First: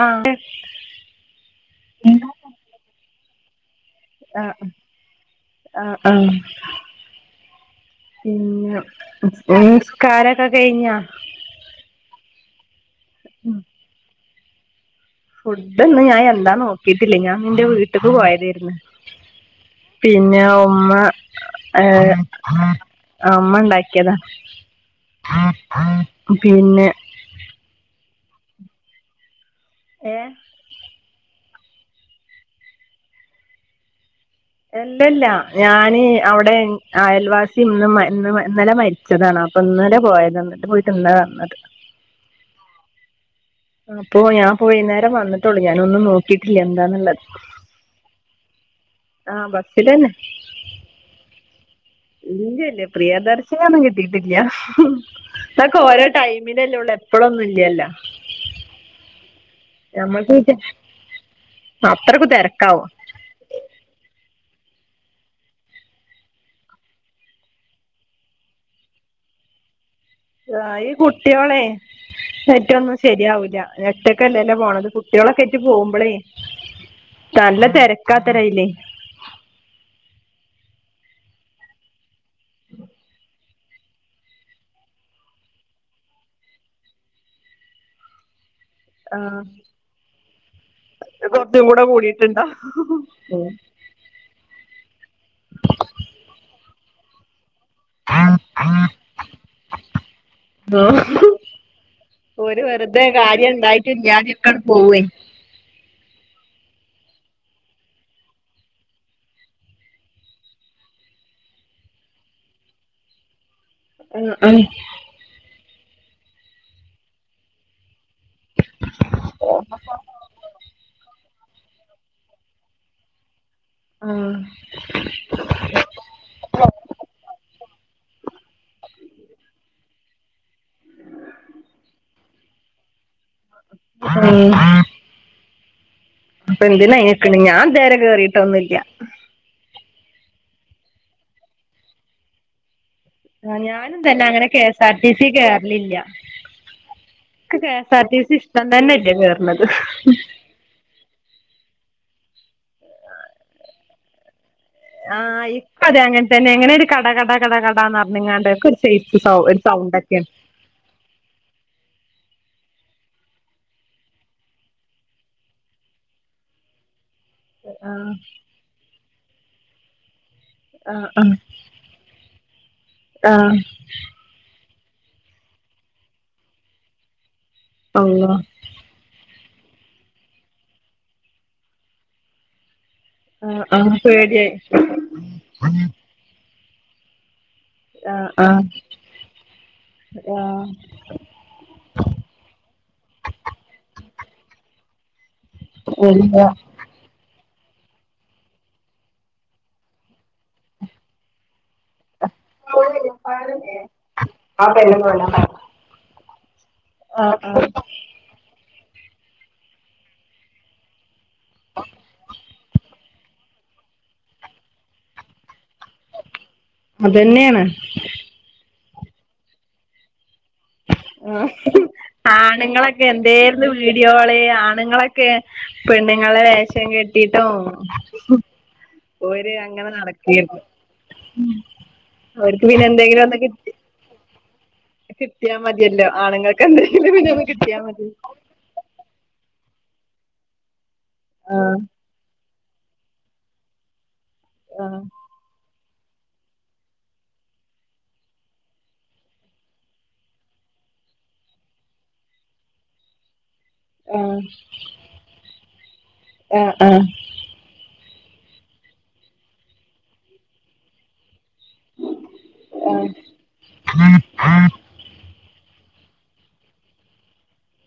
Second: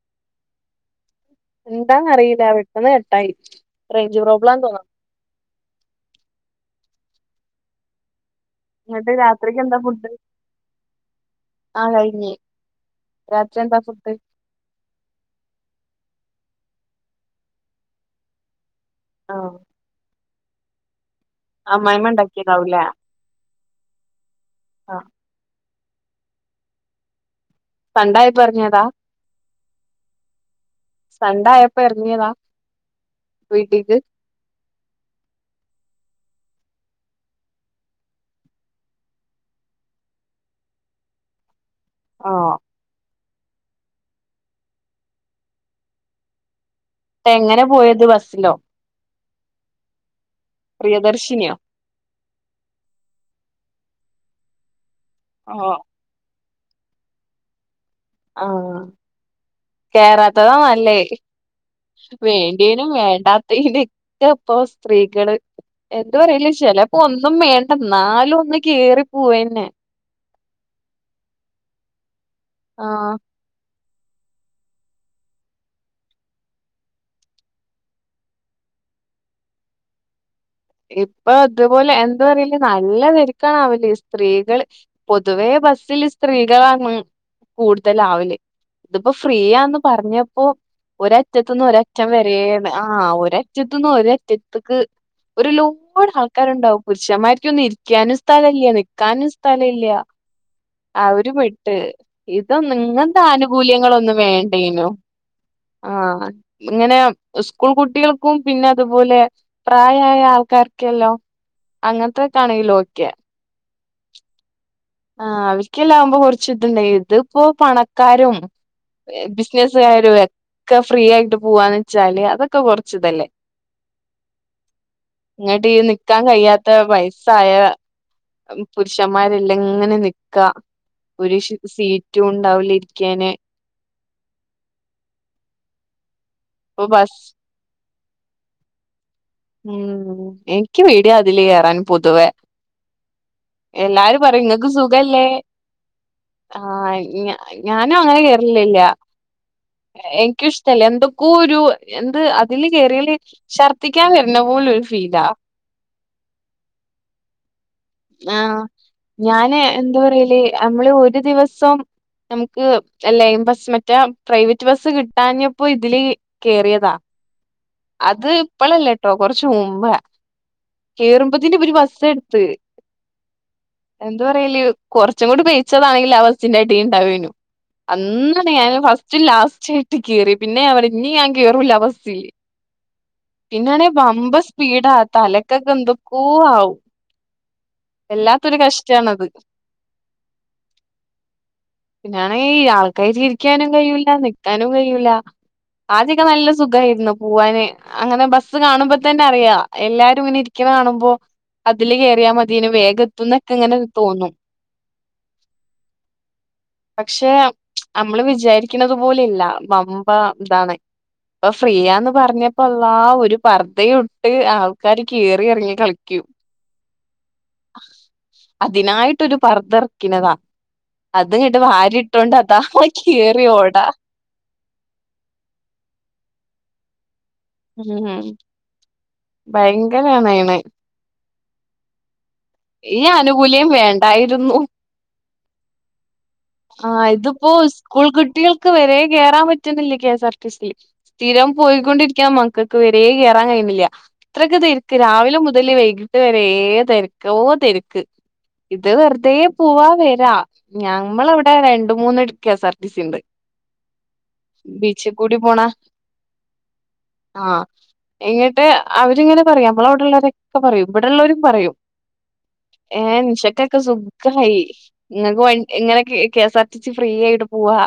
ആഹ് [inaudible] എന്താന്ന് അറിയില്ല പെട്ടെന്ന് കട്ടായി റേഞ്ച് പ്രോബ്ലാന്ന് ആഹ് തോന്നുന്നു ആഹ് ആഹ് പിന്ന് എന്നിട്ട് രാത്രിക്ക് എന്താ ഫുഡ് നിസ്കാരൊക്കെ കഴിഞ്ഞാ? ആഹ് കഴിഞ്ഞ് രാത്രി എന്താ ഫുഡ്? ഫുഡ്ന്ന് ഞാൻ എന്താ നോക്കിട്ടില്ല. ഞാൻ ഇന്റെ വീട്ട്ന്ന് പോയതെന്ന് ആഹ് പിന്നെ ഉമ്മ ഹേ അമ്മായിമ്മ ആഹാ ഉണ്ടാക്കിയതാവൂലേ ഉമ്മ ഉണ്ടാക്കിയതാ ആഹ് പിന്നെ കണ്ടായി പറഞ്ഞതാ ഏഹ് സൺഡായപ്പോ ഇറങ്ങിയതാ വീട്ടിക്ക്? അല്ലല്ല ഞാന് അവിടെ അയൽവാസി ഇന്ന് ഇന്ന് ഇന്നലെ മരിച് ച്ചതാണ് അപ്പൊ ഇന്നലെ പോയതാ ഇന്ന്ട്ട് പോയിട്ട് ഇന്നാ വന്നത് [unintelligible] അപ്പോ ഞാൻ ഇപ്പോ വൈന്നേരം വന്നിട്ടോളൂ ഞാനൊന്നും നോക്കിയിട്ടില്ല എന്താന്നുള്ളത്. എങ്ങനെ പോയത് ബസ്സിലോ? ആഹ് ബസ്സിലെന്നെ. പ്രിയദർശിനിയോ ഇല്ലല്ല പ്രിയദർശനൊന്നും കിട്ടിയിട്ടില്ല ആഹ് ഇതൊക്കെ ഓരോ ടൈമിലല്ലേ ഉള്ളൂ എപ്പളൊന്നും ഇല്ലല്ലോ ആഹ് ഇത് കേറാത്തതാ നല്ലേ അത്രക്ക് തിരക്കാവും വേണ്ടിനും വേണ്ടാത തിനൊക്കെ ഇപ്പോ സ്ത്രീകള് എന്താ പറയല് ചെലപ്പോ ഒന്നും മേണ്ടന്നാലും ഒന്ന് കേറി പോവന്നെ ആഹ് ഈ കുട്ടിയോളെ എറ്റൊന്നും ആഹ് ശെരിയാവൂല്ല ഒറ്റക്കല്ലല്ലേ പോണത് കുട്ടികളൊക്കെറ്റ് പോവുമ്പളേ നല്ല തെരക്കാത്തരേ അയില് ഇപ്പൊ അതുപോലെ എന്ത് പറയല് നല്ല തരക്ക് ക്കണാവില്ലേ സ്ത്രീകൾ പൊതുവേ ബസ്സില് സ്ത്രീകളാണ് മുഴു കൂട്തലാവില്ല് ഇതിപ്പോ ആ ഫ്രീയാന്ന് പറഞ്ഞപ്പോ കുറച്ചും ഒരറ്റത്ത്ന്ന് കൂടെ ഒരറ്റം കൂടിയിട്ടുണ്ടോ വരെന്ന് ആഹ് ഉം. ഒരറ്റത്ത്ന്ന് ഒരറ്റത്ത്ക്ക് ഒരു ലുപ്പട് ആൾക്കാരുണ്ടാവും പുരുഷന്മാർക്കൊന്നും ഇരിക ഇരിക്കാനും സ്ഥല ഇല്ല നിക്കാനും സ്ഥല ഇല്ല അവരും പെട്ട് ഒരു ഇതൊന്നും വെറുതെ ഇങ്ങത്തെ കാര്യം ആനുകൂല്യങ്ങളൊന്നും ഉണ്ടായിട്ടില്ലാതെയൊക്കെ വേണ്ടേനു പോവേ ആഹ് ഇങ്ങനെ സ്കൂൾ കുട്ടികൾക്കും പിന്നെ അതുപോലെ പ്രായം യായ ആൾക്കാർക്കല്ലോ അങ്ങന് ത്തക്കെ ആണെങ്കില് ഓക്കെ [unintelligible] ആഹ് അവക്ക്ല്ലെ ആവുമ്പോ കുറച്ച് ഇതുണ്ടായി ഇതിപ്പോ പണക്കാരും ബിസിനസുകാരും ഒക്കെ ഫ്രീ ആയിട്ട് പോവാന്ന് വെച്ചാല് അതൊക്കെ കൊറച്ച് ഇതല്ലേ ആഹ് ഇഞടി ഈ നിക്കാൻ കഴിയാത്ത വയസ്സായ പുരുഷന്മാരെല്ലാം ഇങ്ങനെ നിക്കാ ഒരു സീറ്റുണ്ടാവില്ല ഇരിക്കാന് ഉം അപ്പൊ ഇപ്പൊ എന്തിനാ അയിന് ബസ് നിക്കണേ ഞാൻ ഇതുവരെ കേറിയിട്ടൊന്നുല്ല ഉം എനിക്ക് പേടിയാ അതില് കേയറാന് പൊതുവേ ആ ഞാനും തന്നെ അങ്ങനെ കെ ഇങ്ങക്ക് എസ് ആർ ടി സുഖല്ലേ സി കേറലില്ല ആഹ് ഇക്ക് കെ എസ് ഞാനും ആർ ടി അങ്ങനെ സി ഇഷ്ടം കേറലില്ല തന്നെ ഇല്ല കേറണത് ഇൻക്കും ഇഷ്ടല്ല എന്തൊക്കോ ഒരു എന്ത് അതില് കേറിയാല് ഛർദ്ദിക്കാൻ വര്ണ പോലൊര് ആഹ് ഇപ്പ അത് അങ്ങനെ തന്നെ എങ്ങനെ ഒര് കട കട കട കടാന്ന് പറ പറഞ്ഞ്ങ്ങാണ്ട് ആഹ് ഒക്കെ ഒരു സൈസ് ഒരു സൗണ്ട് ഒക്കെയാണ് ഞമ്മള് ഒരു ദിവസം നമുക്ക്ആ ലൈൻ ബസ് മറ്റേ പ്രൈവറ്റ് ബസ്സ് കിട്ടാഞ്ഞപ്പോ ഇതില് കേറിയതാ ആ അത് ഇപ്പളല്ലട്ടോ കൊറച്ച് മുമ്പാ ആ കേറുമ്പത്തിന് ഇവര് ബസ എട്ത്ത് ആഹ് എന്താ പറയല് കുറച്ചും കൂടി പെയ്ച്ചതാണെങ്കില് ആ ബസിൻ്റെ അടീല് ഉണ്ടാവേയ്നു അള്ളാ അന്നന്നെ ഞാന് ഫസ്റ്റും ലാസ്റ്റു ആയിട്ട് കേറി പിന്നെ ഞാൻ പറിം ഇഞ്ഞ് ഞാൻ കേറൂല്ല ആ ബസില് ആ ആ പിന്നണെ ബംബം പേടിയായി സ്പീഡാ തലക്കൊക്കെ എന്തൊക്കോ ആവും ആ ആ വല്ലാത്തൊരു കഷ്ട്ടാണ് അത് ആ പിന്നാണെ ഈ ആൾക്കാർക്ക് ഇരിയ്ക്കാനും കയ്യൂല നിക്കാനും കയ്യൂല ആദ്യൊക്കെ ഇല്ല നല്ല സു കായിരുന്നു പോവാന് അങ്ങനെ ബസ്സ് കാണുമ്പ തന്നെ അറിയാ എല്ലാരും ഇങ്ങനെ ഇരിക്കുന്ന കാണുമ്പോ അതില് കേറിയാ മതിയേനു വേഗം എത്തുംഎന്നൊക്കെ ഇങ്ങനെ തോന്നും ആ പക്ഷെ ആ അമ്മള് വിചാരിയ്ക്ക്ണത് പോലെല്ല വമ്പ ഇതാണ് ഇപ്പ ഫ്രീയാന്ന് പറഞ്ഞപ്പൊ അള്ളാ ഒരു പർദ്ധയുട്ട് ആൾക്കാര് കേറി എറങ്ങി കളിയ്ക്കും അതെനെയാണ് അതിനായിട്ടൊരു പർദ്ധ എർയ്ക്കിനതാ ആണുങ്ങളൊക്കെ കേറി എന്തേരുന്നു ഓടാ വീഡിയോകോള് ആണുങ്ങളൊ ക്കെ പെണ്ണ്ങ്ങളെ വേഷം കെട്ടിട്ടും ഉം ഓര് അങ്ങനെ ഭയങ്കരാണ് അയിന് നടക്കേരുന്നു ഓര്ക്ക് പിന്നെ എന്തെങ്കിലും ഒന്ന് കി ആയിരുന്നു കിട്ടിയാ മതിയല്ലോ ആണുങ്ങൾ ആഹ് ഇതിപ്പോ സ്കൂൾ കുട്ടികൾ ക്ക് വരെ കേറാൻ പറ്റുന്നില്ല K S R T C യിൽ സ്ഥിരം ആഹ് പോയികൊണ്ടിരിയ്ക്കണ മക്ക ക്കക്ക് വരേ കേറാൻ കയ്യുന്നില്ല അത്രക്ക് തെരക്ക് ആഹ് രാവിലെ മുതല് വൈ വരേ തെരക്കോ ഓ തെരക്ക് ഇത് വെറുതേ പോവാ വരാ ഞാ നമ്മളവിടെ രണ്ട് മൂന്ന് K S R T C ണ്ട് ആഹ് ബീച്ചി കൂടി പോണെ ആഹ് ആഹ് ആഹ് എങ്ങട്ട് അവരിങ്ങനെ പറയാ നമ്മളവടെള്ളോരൊ ക്കെ പറയും ഇവിടെള്ളോരും പറയും ഏഹ് ആഹ് നിഷക്കൊക്കെ സുഖായി ഇങ്ങക്ക് വണ്ടി ഇങ്ങനെെ കെഎസ്ആർ ടി സി ഫ്രീ ആയിട്ട് പോവാ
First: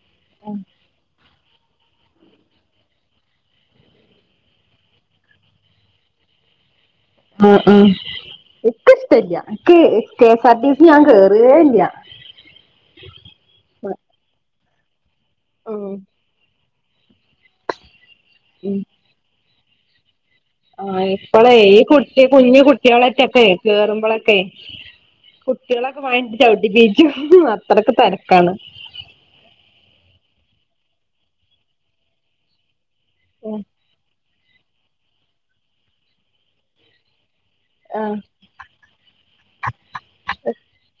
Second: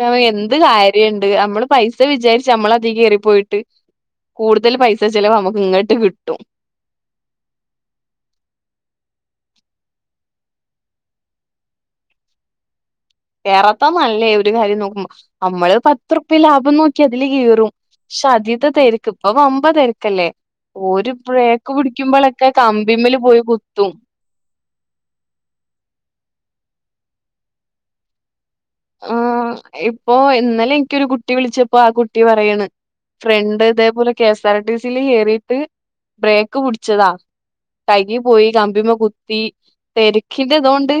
ഞാൻ പറയും എന്ത് കാര്യ ണ്ട് ഞമ്മള് പൈസ വിചാരിച്ച് ഞമ്മളതീ കേറിപ്പോയിട്ട് കൂടുതൽ പൈസ ചെലവ് ഞമ്മക്ക് ഇങ്ങട്ട് കിട്ടും ആഹ് ആഹ് ഇക്കിഷ്ല്ല ഇക്ക് കെഎസ് ആർ ടി സി ഞാൻ കേറേ ഇല്ല കേറാത്ത നല്ലേ ഒരു കാര്യം നോക്കുമ്പൊ നമ്മള് ഉം പത്തൂർപ്പ്യ ലാഭം നോക്കി അതില് കേറും പക്ഷെ അതീത്തെ തെരക്ക് ഇപ്പ ബമ്പ തെരക്കല്ലേ ആഹ ഇപ്പളെ ഈ കുട്ടി കുഞ്ഞു കമ്പിമ്മല് പോയി കുട്ടികളെറ്റൊക്കെ കുത്തും കേറുമ്പോളെ ക്കെ കുട്ട്യേളൊക്കെ മാണെ ചൗട്ടിപ്പീച്ചും അത്രക്ക് തെരക്കാണ് ആഹ ഇപ്പൊ ഇന്നലെ എനിക്കൊരു കുട്ടി വിളിച്ചപ്പോ ആ കുട്ടി പറയാണ് ഫ്രണ്ട് ഇതേപോലെ കെ എസ് ആർ ടി സീല് കേറീട്ട് ബ്രേക്ക് പുടിച്ചതാ ആഹ് കയ്യ് പോയി കമ്പിമ്മ കുത്തി തെരെക്കിന്റെ ഇതോണ്ട്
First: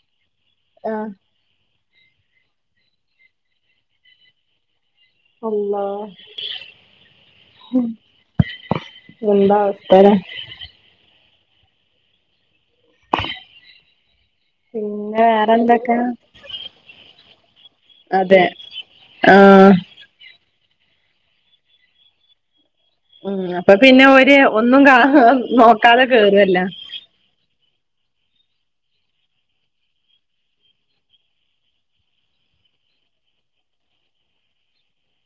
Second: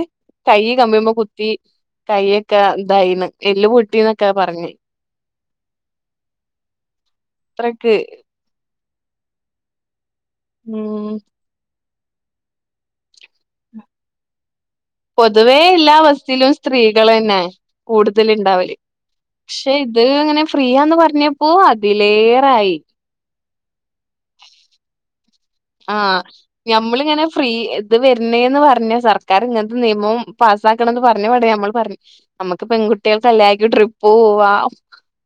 കയ്യ് ആഹ് കമ്പിമ്മക്കു ത്തി കയ്യൊക്കെ ഇതായിണ് എല്ല് പൊട്ടിന്നൊക്കെ പറഞ്ഞ അള്ളാ ഹ് അത്രക്ക് എന്താ അവസ്ഥലെ ആഹ് പിന്നെ പൊതുവേ എല്ലാ വേറെന്തൊക്കെ ബസ്സിലും സ്ത്രീകളെന്നെ കൂടുതല് അതെ ഉണ്ടാവല് ആഹ് പക്ഷെ ഇത് ഇങ്ങനെ ഫ്രീ ആന്ന് പറഞ്ഞപ്പോ അതിലേറായി ഉം അപ്പ പിന്നെ ഓര് ഒന്നും കാ നോക്കാതെ ആഹ് കേറുല്ലോ ഞമ്മളിങ്ങനെ ഫ്രീ ഇത് വര്ണേന്ന് പറഞ്ഞ സർക്കാർ ഇങ്ങൻത്തെ നിയമം പാസ്സാക്കണന്ന് പറഞ്ഞ പാടെ ഞമ്മൾ പറഞ് നമ്മക്ക് പെൺകുട്ടിയേൾതെ ല്ലാർക്കും ട്രിപ്പ് പോവാം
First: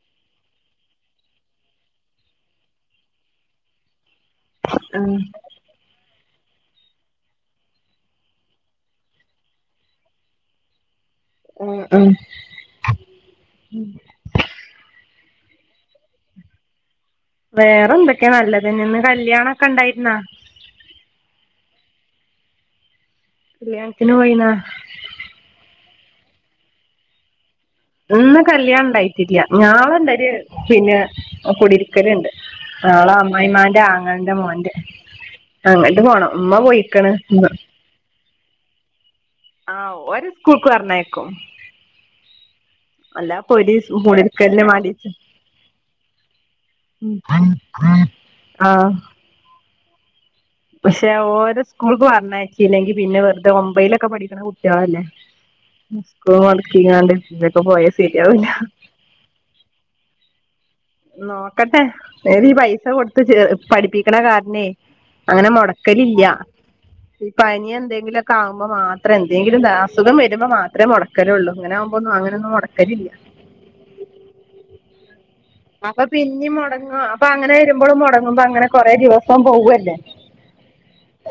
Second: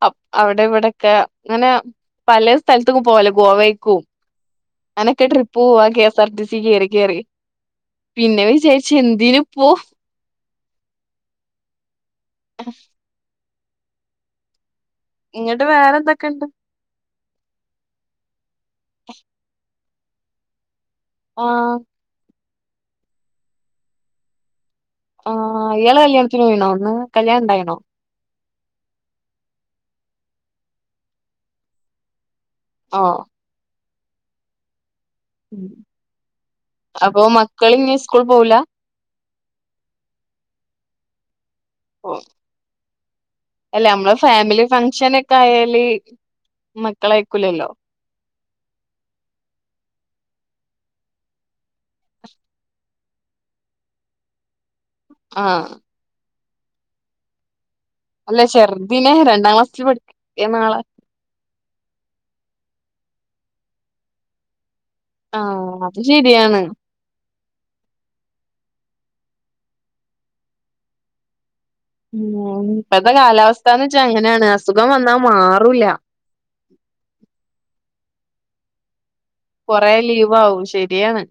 അപ് അവിടെ ഇവിടൊക്കെ ങ്ങനെ പലെ സ്ഥല്ത്ത്ക്കും പോവാല്ലോ ഗോവയ്ക്കും ആഹ് അങ്ങനൊക്കെ ട്രിപ്പ് പോവാം K S R T C കേറി കേറി പിന്നെ വിചാരിച്ച് എന്തിന്പ്പോ ഉം ഉം ആഹ് ഇങ്ങട്ട് വേറെന്തെക്കെണ്ട് വേറെ എന്തൊക്കെ നല്ലതെന്നെ ഇന്ന് കല്യാണൊക്കെ ണ്ടായിര് ന്നാ ആഹ് കല്യാൺത്തിന് പോയീന്നാ ആഹ് ഇയാള് കല്യാണത്തിന് പോയീണോ ന്ന് കല്യാണം ണ്ടായിണോ ഇന്ന് കല്യാണം ണ്ടായിട്ടില്ല ഞാളണ്ടര് പിന്നെ കുടിര്ക്കല് ണ്ട് നാള ഓഹ് അമ്മായിമ്മാന്റെ ആങ്ങൾന്റെ മോന്റെ അങ്ങട്ട് പോണം മ്മ പോയിക്ക്ണ് അപ്പൊ ന്ന് മക്കള് ഇനി സ്കൂൾ പോവൂല ആഹ് ഓര് സ്കൂക്ക് പറഞ്ഞയക്കും ഉം അല്ലാപ്പൊ ഒരു എല്ല അമ്മള് ഫാമിലി കുടിരിക്കലിന് വേണ്ടീട്ട് ഫങ്ഷനൊക്കെ ആയാല് മക്കളയ്‌ക്കൂലല്ലോ ആഹ് പഷെ ഓരെ സ്കൂക്ക് പറഞ്ഞയച്ചില്ലെങ്കി പിന്നെ വെറ്തെ ഒമ്പൈലൊക്കെ പഠിക്കണ കുട്ടിയേളല്ലേ ആഹ് സ്കൂള് അട്ക്കികാണ്ട് ദെ ക്കെ പോയാ സരിയാവൂല പിനെ രണ്ടാം ക്ലാസ്സില് പഠിക്ക്യാ നാളെ നോക്കട്ടെ നേവീ ഈ പൈസ കൊടുത്ത് ചേ പഠിപ്പിക്കണ കാര്ണേ അങ്ങനെ ആഹ് അത് മൊട്ക്കലില്ല ശരിയാണ് പനി എന്തെങ്കിലൊക്കെ ആവുമ്പോ മാത്രേ എന്തെങ്കിലും അസുഖം വരുമ്പോ മാത്രേ മൊട്ക്ക ലു ള്ളൂ അങ്ങനെ ആവു ഉം ഇപ്പത്തെ കാലാവസ്ഥാന്ന് ച്ചാ അങ്ങനാണ് അസുഖം വന്നാ മാർ അപ്പ പിന്നിം മൊടങ്ങോ അപ്പ അങ്ങനെ വരുമ്പള് മൊടങ്ങ്മ്പ അങ്ങനെ കൊറെ ദിവസ് പ്പം കൊറേ പോകുവല്ലേ ലീവ് ആവും ശരിയാണ്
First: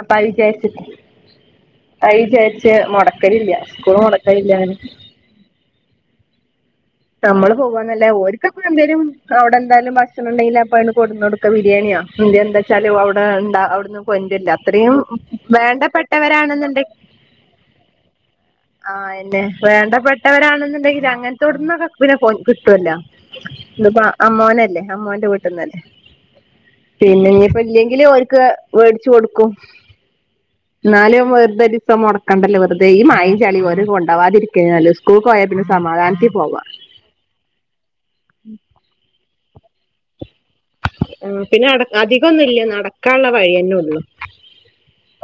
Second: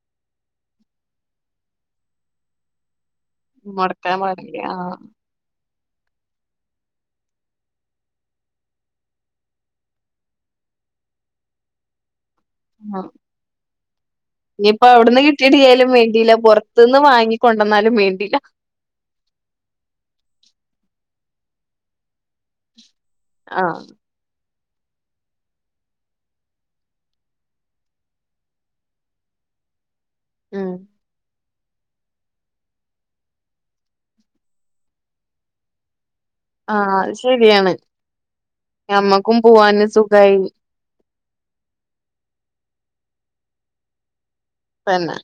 അപ്പ അവ്ര് ജാര്ച്ച് അവര് ജാര്ച്ച് മൊട ക്കലില്ല്യ സ്കൂള് മുടക്കാൻ പാടില്ല മൊടക്കലില്ല്യ ആ അങ്ങനെ നമ്മള് പോവ്വാന്നല്ലാ ഓര്ക്കപ്പൊ എന്തേലും അവ്ടെന്തായാലും ഭക്ഷണം ണ്ടെങ്കില് അപ്പ അഹ്ണ്ട് കൊട്ന്നൊട്ക്കാ ബിരേണ്യോ എന്തേ ഇണ്ട് ച്ചാല് ആ അവ്ടെ ന്താ അവ്ട്ന്നു കൊൻന്റൊല്ലാ ഇനിയിപ്പോ അത്തറീം അവിടുന്ന് കിട്ടിയിട്ടില്ലേലും വേണ്ടില്ല വേണ്ടപ്പെട്ടവരാണെന്ന്ണ്ടെ പുറത്തുന്ന് വാങ്ങിക്കൊണ്ടന്നാലും വേണ്ടില്ല ആഹ് അയന്നെ വേണ്ടപ്പെട്ടവരാണെന്ന്ണ്ടെങ്കില് അങ്ങെൻത്തോട്ത്ത്ന്നൊക്കെ പിന്നെ കിട്ടൊല്ലാ ആഹ് ത് പ്പ അമ്മോനല്ലേ അമ്മോന്റെ വീട്ട്ന്നല്ലേ പിന്നെ ഇഞ് പ്പ ഇല്ലെങ്കില് ഓര്ക്ക് വേടിച്ച് കൊട്ക്കും ഉം ന്നാലും വെർതൊരിസം മൊടക്കണ്ടല്ലോ വെറ്തെ ഈ മഴിം ചളീം ഒര് കൊണ്ടാവാതിര്ക്കെന്നെ നല്ലെഹ് സ് സ്കൂക്കോയാ പിന്നെ സമാധാൻത്തി പോവാ ആഹ് അഹ് ശരിയാണ് ഞമ്മക്കും പൂവാന് സുഖായി ഉം പിന്നെ അടെ അധികൊന്നുല്ല്യ നടക്കാൻള്ള വഴിയെന്നെ ഒള്ളൂ തന്നാ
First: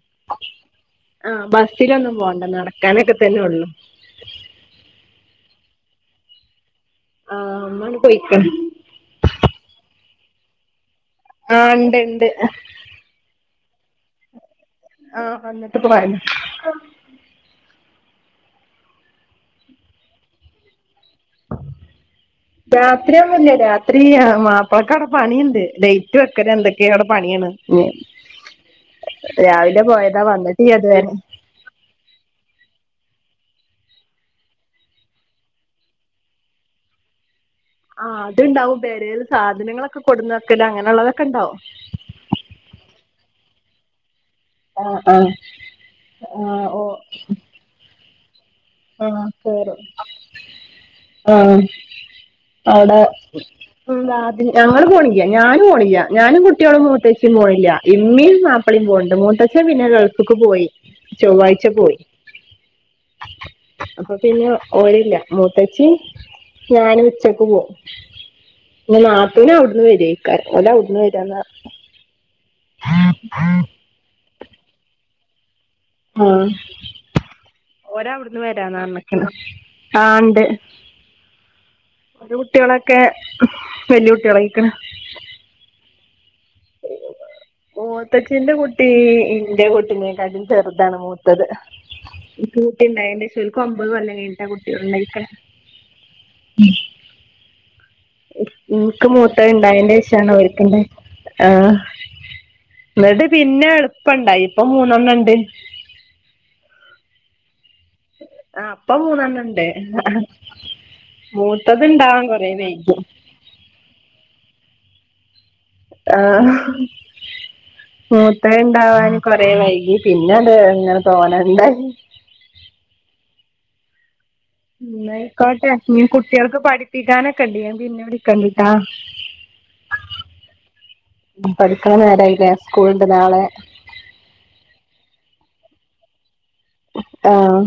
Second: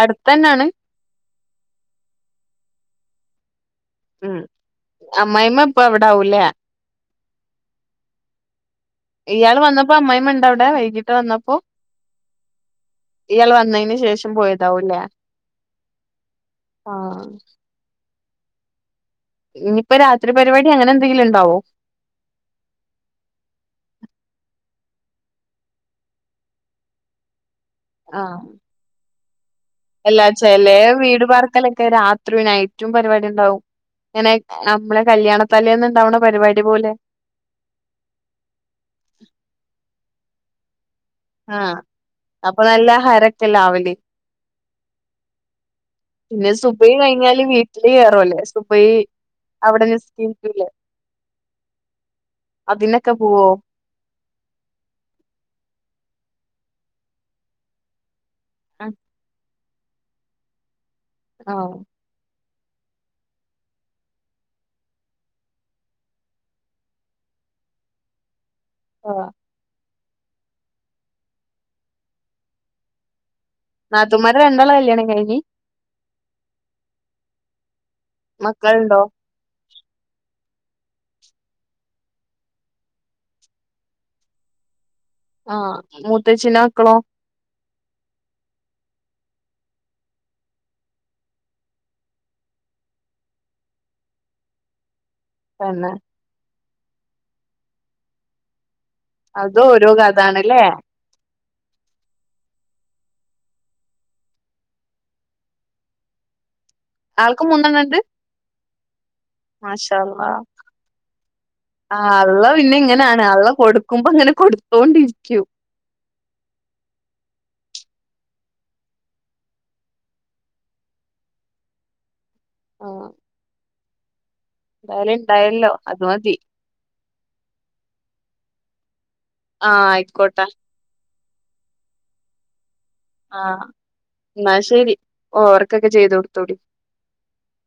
അടുത്തന്നാണ് ആഹ് ബസ്സിലൊന്നും പോണ്ട നടക്കാനെക്കെത്തനൊള്ളു ഉം അമ്മായിമ്മ ഇപ്പ അവ്ടാവു ല്ലേ ആഹ് മ്മാണ്ട് പോയ്ക്ക് ണ് ഇയാള് വന്നപ്പോ അമ്മായിമ്മണ്ടോ അവ്ടെ വൈകിട്ട് വന്നപ്പോ ആഹ് ഇണ്ട് ഇണ്ട് ഇയാൾ വന്നെയ്ന് ശേഷം പോയ ആഹ് വന്ന്ട്ട് പോയതാ ആഹ് ഇഞ്പ്പ രാത്രി പരിപാടി അങ്ങനെ എന്തെങ്കിലും ഇണ്ടാവോ രാത്രിയൊന്നും ഇല്ല്യ രാത്രില്ല്യ മാപ്പ്ളക്കവ്ടെ പണിണ്ട് ലെയ്റ്റ് വെക്കരെന്തെ ക്കെ അവ്ടെ പണിയാണ് ഞ് ആഹ് രാവിലെ പോ എല്ലാ ചെലേ വീട് പാർക്കലൊക്കെ രാതൃയും നയ്റ്റുംപരിവാടി ഇണ്ടാവും ഇങ്ങനെ അമ്മളെ കല്യാണത്താലേന്ന് ഇണ്ടാവ്ണ പര് വാടി പോലെ ആഹ് അത്ണ്ടാവും പെരേല് സാധനങ്ങളൊക്കെ കൊടുന്ന് വെക്കല് അങ്ങനള്ളത് ആഹ് അപ്പ നല്ലഹരൊക്കെല്ലാവല് ആഹ് ആഹ് പിന്നെ ആഹ് ഓ സുബയി കഴിഞ്ഞാല് വീട്ടില് കേറൊല്ലേ സുബ് ബയി ആഹ് കേറും അവടെ നിസ്കരിക്കുലെ ആഹ് അതിനൊക്കെ പൂവോ ഉം വാതില് ഞങ്ങള് പോണില്ല ഞാന് പോണില്ല ഞാനും കുട്ടിയാളും മൂത്തച്ചിം പോണില്ല ഇമ്മീം മാപ്പളീം പോവ്ണ്ട് മൂത്തച്ചൻ പിന്നെ ഗൾഫ്ക്ക് പോയി ചൊവ്വാഴ്ച്ച ആഹ് പോയി അപ്പൊ പിന്നെ ഓല് ല്ല മൂത്തച്ചിം ഞാനും ഉച്ചക്ക് പോവും ഞ് ആഹ് നാത്തൂന് അവ്ട്ന്ന് വെരൊയ് ക്കാരം ഒലൗവ്ട്ന്ന് വെരാന്നർഞ്ഞ് നാത്തൂമാരെ രണ്ടാളെ കല്യാണം കഴിഞ്ഞ് ആഹ് ഒരാവ്ട്ന്ന് മക്കളുണ്ടോ വെരാന്നർഞ്ഞക്ക്ണ് ആഹ് ഇണ്ട് ഒരു കുട്ടികളൊക്കെ വെല്യ കുട്ടികളയ്ക്ക്ണ് ആഹ് മൂത്തഛിന്റെ മക്കളോ മൂത്തച്ചിന്റെ കുട്ടി ഇന്റെ കുട്ടിനേക്കാട്ടിം ചെറ്താണ് മൂത്തത് ഇൻക്ക് കുട്ടിണ്ടായേന്റെഷം ഓല്ക് ഒമ്പത് കൊല്ലം കെഴ്ഞ്ഞ്ട്ടാ കുട്ടികള് ഇണ്ടായ്ക്ക്‌ണ് തന്നെ ഉം എനിക്ക് മൂത്തത് അത് ഓരോ ഇണ്ടായേൻ്റെഷാണ് കഥാണല്ലേ ഓര്ക്ക്ണ്ടായേ ആഹ് എന്നിട്ട് പിന്നെ എള്പ്പണ്ടായി ഇപ്പൊ മൂന്നെണ്ണംണ്ട് ആൾക്ക്‌ മൂന്നെണ്ണണ്ട് ആഹ് അപ്പ മൂന്നെണ്ണ മാഷാഅള്ള മൂത്തത് ഇണ്ടാവാൻ അള്ളാ കൊറേ പിന്നെ വൈകി ഇങ്ങനാണ് അള്ള കൊട് ക്കുമ്പോ ഇങ്ങനെ കൊടുത്തോണ്ടിരിക്കും ആഹ് മൂത്തത് ഇണ്ടാവാന് കൊറേ വൈകി പിന്നത് ഇങ്ങനെ തോനേണ്ടായി ആഹ് എന്തായാലും ന്നാ അയ്ക്കോട്ടെ ഇണ്ടായല്ലോ അത് ഇനി മതി കുട്ടികൾക്ക് പഠിപ്പിക്കാനൊക്കെണ്ട് ഞാപിന്നെ വിളിക്കണ്ട്ട്ടാ ആഹ് ആയ്ക്കോട്ടെ ഉം പഠിക്ക്ണ നേരായീല്ലേ സ്ക്കൂള്ണ്ട്ലാ ആഹ് എന്നാ ശരി ഓവർക്കൊക്കെ ചെയ്ത് കൊടുത്തോടി ആഹ്